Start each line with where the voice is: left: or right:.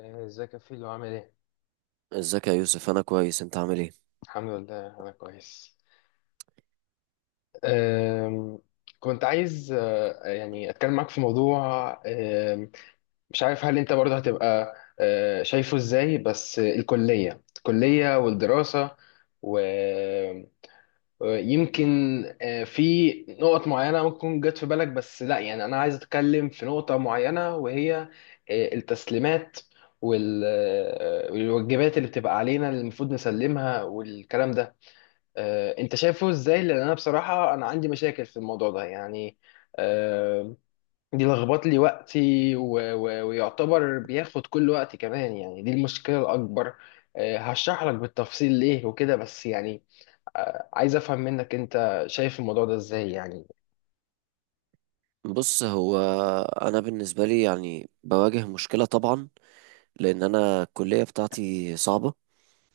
left: إيه، ازيك يا فيلو عامل ايه؟
right: ازيك يا يوسف؟ انا كويس، انت عامل ايه؟
left: الحمد لله انا كويس. أم، كنت عايز يعني اتكلم معاك في موضوع. أم، مش عارف هل انت برضه هتبقى شايفه ازاي، بس الكلية والدراسة، و- ويمكن في نقط معينة ممكن تكون جت في بالك، بس لا يعني انا عايز اتكلم في نقطة معينة، وهي التسليمات وال- أه، والواجبات اللي بتبقى علينا اللي المفروض نسلمها والكلام ده. انت شايفه ازاي؟ لان انا بصراحه انا عندي مشاكل في الموضوع ده يعني. آه، دي لخبط لي وقتي ويعتبر بياخد كل وقتي كمان يعني، دي المشكله الاكبر. هشرح لك بالتفصيل ليه وكده، بس يعني عايز افهم منك، انت شايف الموضوع ده ازاي يعني.
right: بص، هو انا بالنسبه لي يعني بواجه مشكله طبعا، لان انا الكليه بتاعتي صعبه.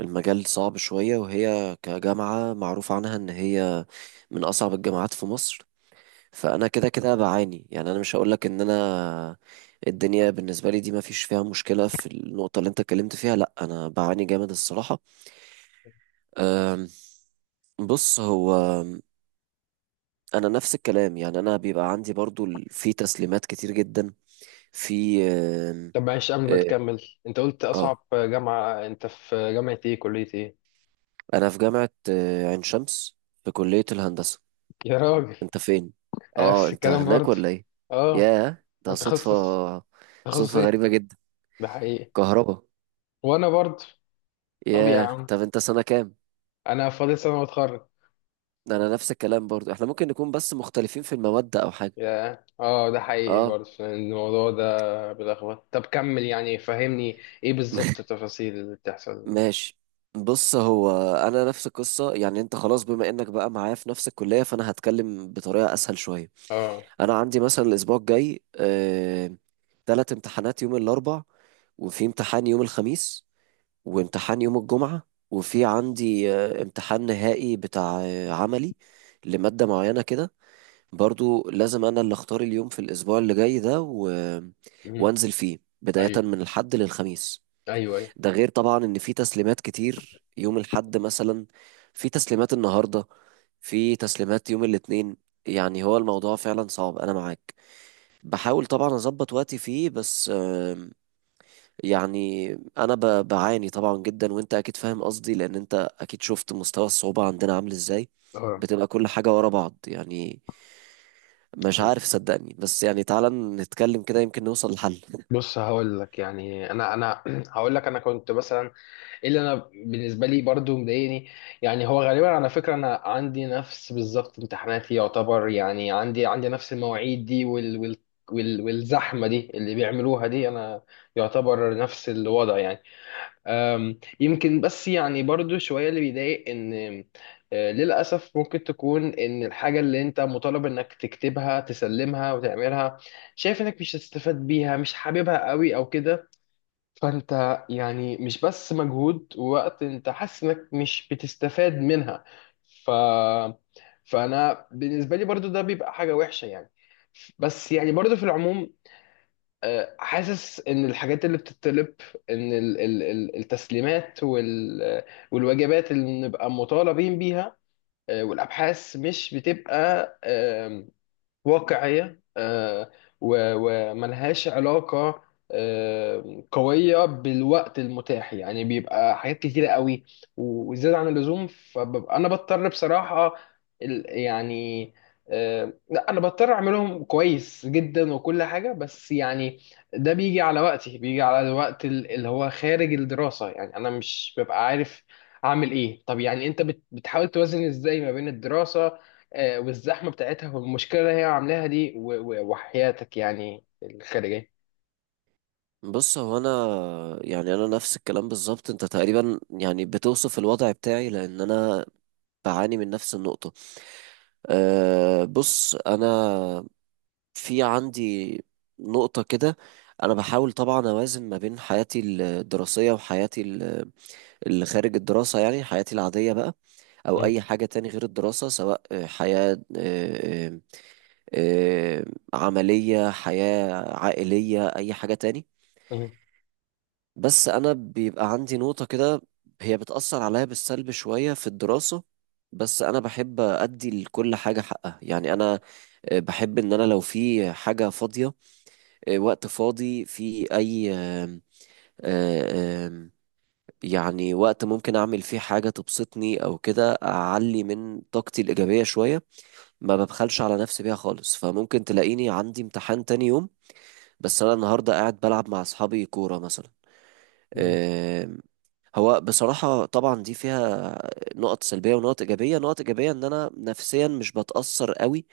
right: المجال صعب شويه، وهي كجامعه معروف عنها ان هي من اصعب الجامعات في مصر. فانا كده كده بعاني، يعني انا مش هقولك ان انا الدنيا بالنسبه لي دي ما فيش فيها مشكله في النقطه اللي انت اتكلمت فيها. لا، انا بعاني جامد الصراحه. أم، بص، هو انا نفس الكلام. يعني انا بيبقى عندي برضو في تسليمات كتير جدا، في
left: طب معلش قبل ما
right: اه.
left: تكمل، انت قلت
right: آه.
left: اصعب جامعه، انت في جامعه ايه؟ كليه ايه؟
right: انا في جامعة عين شمس، في كلية الهندسة.
left: يا راجل،
right: انت فين؟
left: أنا
right: اه،
left: نفس
right: انت
left: الكلام
right: هناك
left: برضه.
right: ولا ايه؟
left: اه،
right: ياه، ده
left: انت تخصص
right: صدفة.
left: تخصص
right: صدفة
left: ايه؟
right: غريبة جدا.
left: ده حقيقي،
right: كهربا.
left: وانا برضه. طب يا
right: ياه،
left: عم،
right: طب انت سنة كام؟
left: انا فاضل سنه واتخرج.
right: ده انا نفس الكلام برضو، احنا ممكن نكون بس مختلفين في المواد او حاجة.
left: يا ده حقيقي
right: اه.
left: برضه، الموضوع ده بيلخبط. طب كمل يعني، فهمني ايه بالظبط التفاصيل اللي بتحصل.
right: ماشي. بص، هو انا نفس القصه. يعني انت خلاص بما انك بقى معايا في نفس الكليه، فانا هتكلم بطريقه اسهل شويه.
left: اه.
right: انا عندي مثلا الاسبوع الجاي تلات امتحانات يوم الاربع، وفي امتحان يوم الخميس، وامتحان يوم الجمعه، وفي عندي امتحان نهائي بتاع عملي لماده معينه كده. برضو لازم انا اللي اختار اليوم في الاسبوع اللي جاي ده
left: مم.
right: وانزل فيه بدايه
left: ايوه،
right: من الحد للخميس.
left: ايوه، ايوه.
right: ده غير طبعا ان في تسليمات كتير يوم الاحد مثلا، في تسليمات النهارده، في تسليمات يوم الاثنين. يعني هو الموضوع فعلا صعب، انا معاك. بحاول طبعا اظبط وقتي فيه بس يعني انا بعاني طبعا جدا، وانت اكيد فاهم قصدي، لان انت اكيد شفت مستوى الصعوبة عندنا عامل ازاي.
left: اه.
right: بتبقى كل حاجة ورا بعض يعني. مش
left: أيوة.
right: عارف صدقني، بس يعني تعالى نتكلم كده، يمكن نوصل لحل.
left: بص هقول لك، يعني انا هقول لك، انا كنت مثلا، اللي انا بالنسبه لي برضو مضايقني، يعني هو غالبا على فكره انا عندي نفس بالظبط امتحاناتي يعتبر، يعني عندي نفس المواعيد دي والزحمه دي اللي بيعملوها دي، انا يعتبر نفس الوضع يعني. يمكن، بس يعني برضو شويه اللي بيضايق ان للاسف ممكن تكون ان الحاجه اللي انت مطالب انك تكتبها تسلمها وتعملها، شايف انك مش هتستفاد بيها، مش حاببها قوي او كده، فانت يعني مش بس مجهود ووقت، انت حاسس انك مش بتستفاد منها. ف فانا بالنسبه لي برضو ده بيبقى حاجه وحشه يعني. بس يعني برضو في العموم، حاسس ان الحاجات اللي بتطلب، ان التسليمات والواجبات اللي بنبقى مطالبين بيها، والابحاث، مش بتبقى واقعية، وملهاش علاقة قوية بالوقت المتاح، يعني بيبقى حاجات كتيرة قوي وزيادة عن اللزوم. فببقى أنا بضطر بصراحة يعني، لا، أنا بضطر أعملهم كويس جدا وكل حاجة، بس يعني ده بيجي على وقتي، بيجي على الوقت اللي هو خارج الدراسة، يعني أنا مش ببقى عارف أعمل إيه. طب يعني أنت بتحاول توازن إزاي ما بين الدراسة والزحمه بتاعتها والمشكله اللي هي عاملاها دي وحياتك يعني الخارجيه؟
right: بص، هو انا يعني انا نفس الكلام بالظبط. انت تقريبا يعني بتوصف الوضع بتاعي، لان انا بعاني من نفس النقطة. بص، انا في عندي نقطة كده. انا بحاول طبعا اوازن ما بين حياتي الدراسية وحياتي اللي خارج الدراسة، يعني حياتي العادية بقى، او
left: مم.
right: اي حاجة تاني غير الدراسة، سواء حياة آه، عملية، حياة عائلية، اي حاجة تاني.
left: مم.
right: بس انا بيبقى عندي نقطة كده، هي بتأثر عليا بالسلب شوية في الدراسة. بس انا بحب ادي لكل حاجة حقها، يعني انا بحب ان انا لو في حاجة فاضية، وقت فاضي في اي آم، آه، آم، يعني وقت ممكن اعمل فيه حاجة تبسطني او كده، اعلي من طاقتي الإيجابية شوية. ما ببخلش على نفسي بيها خالص، فممكن تلاقيني عندي امتحان تاني يوم، بس انا النهاردة قاعد بلعب مع اصحابي كورة مثلا.
left: مم.
right: هو بصراحة طبعا دي فيها نقط سلبية ونقط إيجابية. نقط إيجابية إن أنا نفسيا مش بتأثر قوي،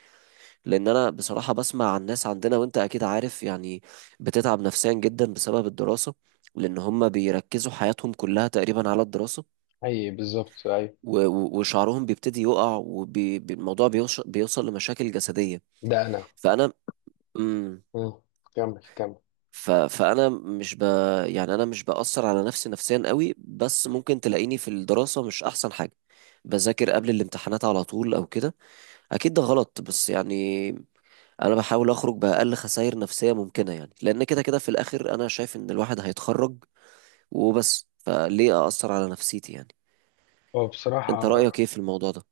right: لأن أنا بصراحة بسمع عن ناس عندنا وأنت أكيد عارف، يعني بتتعب نفسيا جدا بسبب الدراسة، لأن هم بيركزوا حياتهم كلها تقريبا على الدراسة،
left: اي، بالظبط، اي.
right: وشعرهم بيبتدي يقع، والموضوع بيوصل لمشاكل جسدية.
left: ده انا.
right: فأنا
left: مم. كمل، كمل.
right: ف... فانا مش ب... يعني انا مش باثر على نفسي نفسيا قوي، بس ممكن تلاقيني في الدراسه مش احسن حاجه، بذاكر قبل الامتحانات على طول او كده. اكيد ده غلط، بس يعني انا بحاول اخرج باقل خسائر نفسيه ممكنه، يعني لان كده كده في الاخر انا شايف ان الواحد هيتخرج وبس، فليه اثر على نفسيتي يعني؟
left: هو
right: انت
left: بصراحه،
right: رايك ايه في الموضوع ده؟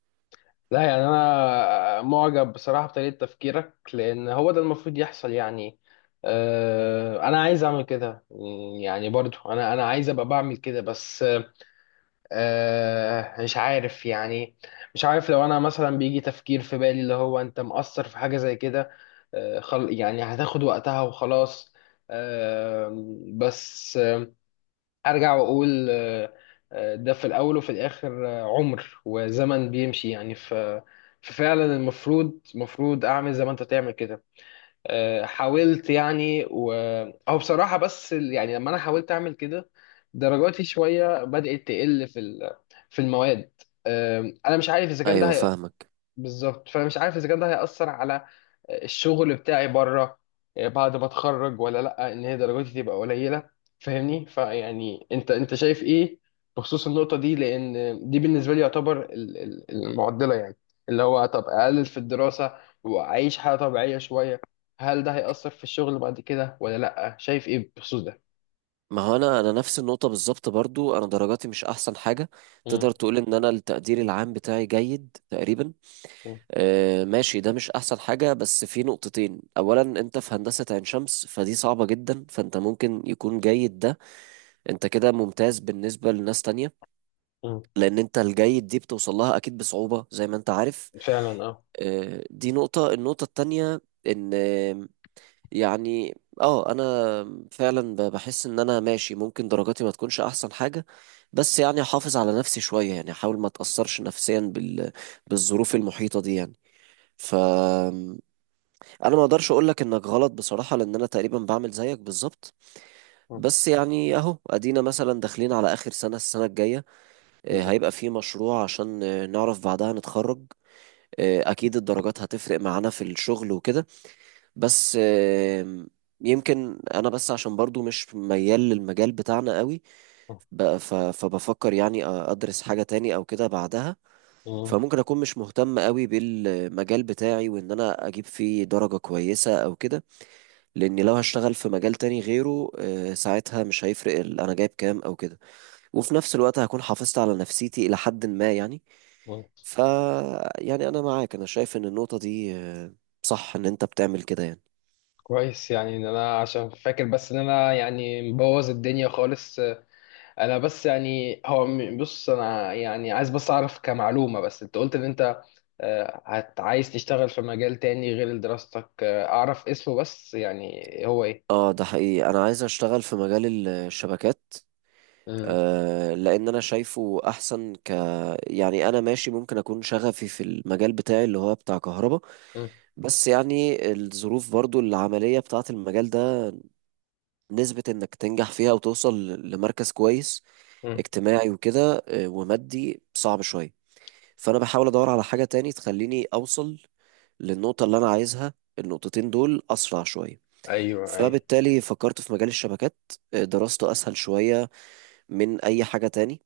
left: لا يعني انا معجب بصراحه بطريقه تفكيرك، لان هو ده المفروض يحصل يعني. انا عايز اعمل كده، يعني برضو انا عايز ابقى بعمل كده، بس مش عارف يعني، مش عارف لو انا مثلا بيجي تفكير في بالي اللي هو انت مقصر في حاجة زي كده. خل يعني هتاخد وقتها وخلاص. آه بس ارجع واقول. ده في الاول وفي الاخر، عمر وزمن بيمشي يعني. ففعلا المفروض اعمل زي ما انت تعمل كده. حاولت يعني او بصراحه، بس يعني لما انا حاولت اعمل كده درجاتي شويه بدات تقل في المواد. انا مش عارف اذا كان ده
right: ايوه، فاهمك.
left: بالظبط، فانا مش عارف اذا كان ده هياثر على الشغل بتاعي بره بعد ما اتخرج ولا لا، ان هي درجاتي تبقى قليله، فاهمني؟ فيعني انت شايف ايه بخصوص النقطه دي؟ لان دي بالنسبه لي يعتبر المعضله يعني، اللي هو طب اقلل في الدراسه واعيش حياه طبيعيه شويه، هل ده هيأثر في الشغل بعد كده ولا لا؟ شايف ايه بخصوص ده؟
right: ما هو انا نفس النقطه بالظبط، برضو انا درجاتي مش احسن حاجه. تقدر
left: مم.
right: تقول ان انا التقدير العام بتاعي جيد تقريبا.
left: مم.
right: ماشي، ده مش احسن حاجة، بس في نقطتين. اولا، انت في هندسة عين شمس فدي صعبة جدا، فانت ممكن يكون جيد ده، انت كده ممتاز بالنسبة لناس تانية،
left: مم.
right: لان انت الجيد دي بتوصل لها اكيد بصعوبة زي ما انت عارف.
left: فعلا، اه.
right: دي نقطة. النقطة التانية ان يعني اه انا فعلا بحس ان انا ماشي، ممكن درجاتي ما تكونش احسن حاجة، بس يعني احافظ على نفسي شوية، يعني احاول ما اتأثرش نفسيا بالظروف المحيطة دي يعني. ف انا ما اقدرش اقول لك انك غلط بصراحة، لان انا تقريبا بعمل زيك بالظبط.
left: مم.
right: بس يعني اهو ادينا مثلا داخلين على اخر سنة، السنة الجاية هيبقى
left: بالظبط.
right: في مشروع، عشان نعرف بعدها نتخرج. اكيد الدرجات هتفرق معانا في الشغل وكده، بس يمكن انا بس عشان برضو مش ميال للمجال بتاعنا قوي،
left: مم.
right: فبفكر يعني ادرس حاجة تاني او كده بعدها.
left: مم.
right: فممكن اكون مش مهتم قوي بالمجال بتاعي، وان انا اجيب فيه درجة كويسة او كده، لاني لو هشتغل في مجال تاني غيره ساعتها مش هيفرق انا جايب كام او كده. وفي نفس الوقت هكون حافظت على نفسيتي الى حد ما يعني.
left: مم.
right: ف يعني انا معاك، انا شايف ان النقطة دي صح ان انت بتعمل كده يعني.
left: كويس يعني، ان انا عشان فاكر بس ان انا يعني مبوظ الدنيا خالص. انا بس يعني هو بص، انا يعني عايز بس اعرف كمعلومة، بس انت قلت ان انت عايز تشتغل في مجال تاني غير دراستك، اعرف اسمه بس، يعني هو ايه؟
right: اه، ده حقيقي، انا عايز اشتغل في مجال الشبكات.
left: مم.
right: لان انا شايفه احسن يعني انا ماشي ممكن اكون شغفي في المجال بتاعي اللي هو بتاع كهرباء،
left: مم.
right: بس يعني الظروف برضو العملية بتاعت المجال ده، نسبة انك تنجح فيها وتوصل لمركز كويس
left: مم.
right: اجتماعي وكده، ومادي، صعب شوية. فانا بحاول ادور على حاجة تاني تخليني اوصل للنقطة اللي انا عايزها، النقطتين دول اسرع شوية.
left: ايوه، ايوه.
right: فبالتالي فكرت في مجال الشبكات. دراسته اسهل شوية من اي حاجة تاني،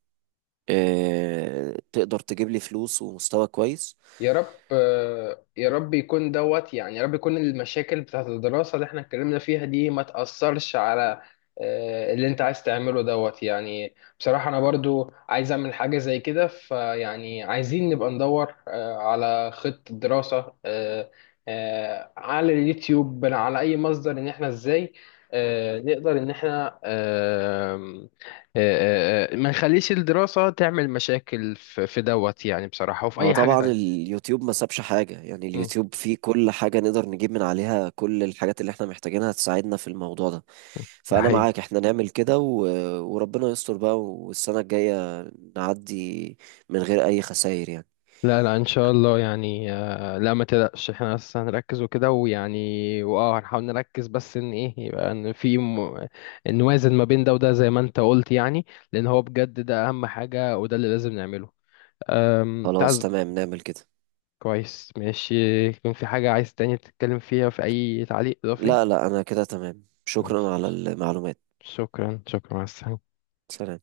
right: تقدر تجيب لي فلوس ومستوى كويس.
left: يا رب، يا رب يكون دوت يعني، يا رب يكون المشاكل بتاعت الدراسة اللي احنا اتكلمنا فيها دي ما تأثرش على اللي انت عايز تعمله دوت يعني. بصراحة انا برضو عايز اعمل حاجة زي كده، فيعني عايزين نبقى ندور على خطة دراسة، على اليوتيوب، على اي مصدر، ان احنا ازاي نقدر ان احنا، آه، ما نخليش الدراسة تعمل مشاكل في دوت يعني، بصراحة، وفي
right: هو
left: اي حاجة
right: طبعا
left: تانية.
right: اليوتيوب ما سابش حاجة، يعني
left: مم.
right: اليوتيوب فيه كل حاجة، نقدر نجيب من عليها كل الحاجات اللي احنا محتاجينها تساعدنا في الموضوع ده.
left: ده
right: فأنا
left: حقيقي.
right: معاك، احنا نعمل كده وربنا يستر بقى، والسنة الجاية نعدي من غير أي خسائر يعني.
left: لا، لا، ان شاء الله يعني، لا ما تقلقش، احنا بس هنركز وكده، ويعني هنحاول نركز، بس ان ايه، يبقى ان في نوازن ما بين ده وده زي ما انت قلت يعني، لان هو بجد ده اهم حاجة، وده اللي لازم نعمله.
right: خلاص،
left: تعز.
right: تمام، نعمل كده.
left: كويس، ماشي. يكون في حاجة عايز تاني تتكلم فيها؟ في اي تعليق اضافي؟
right: لا، لا، أنا كده تمام. شكرا على
left: ماشي،
right: المعلومات.
left: شكرا، شكرا، مع السلامة.
right: سلام.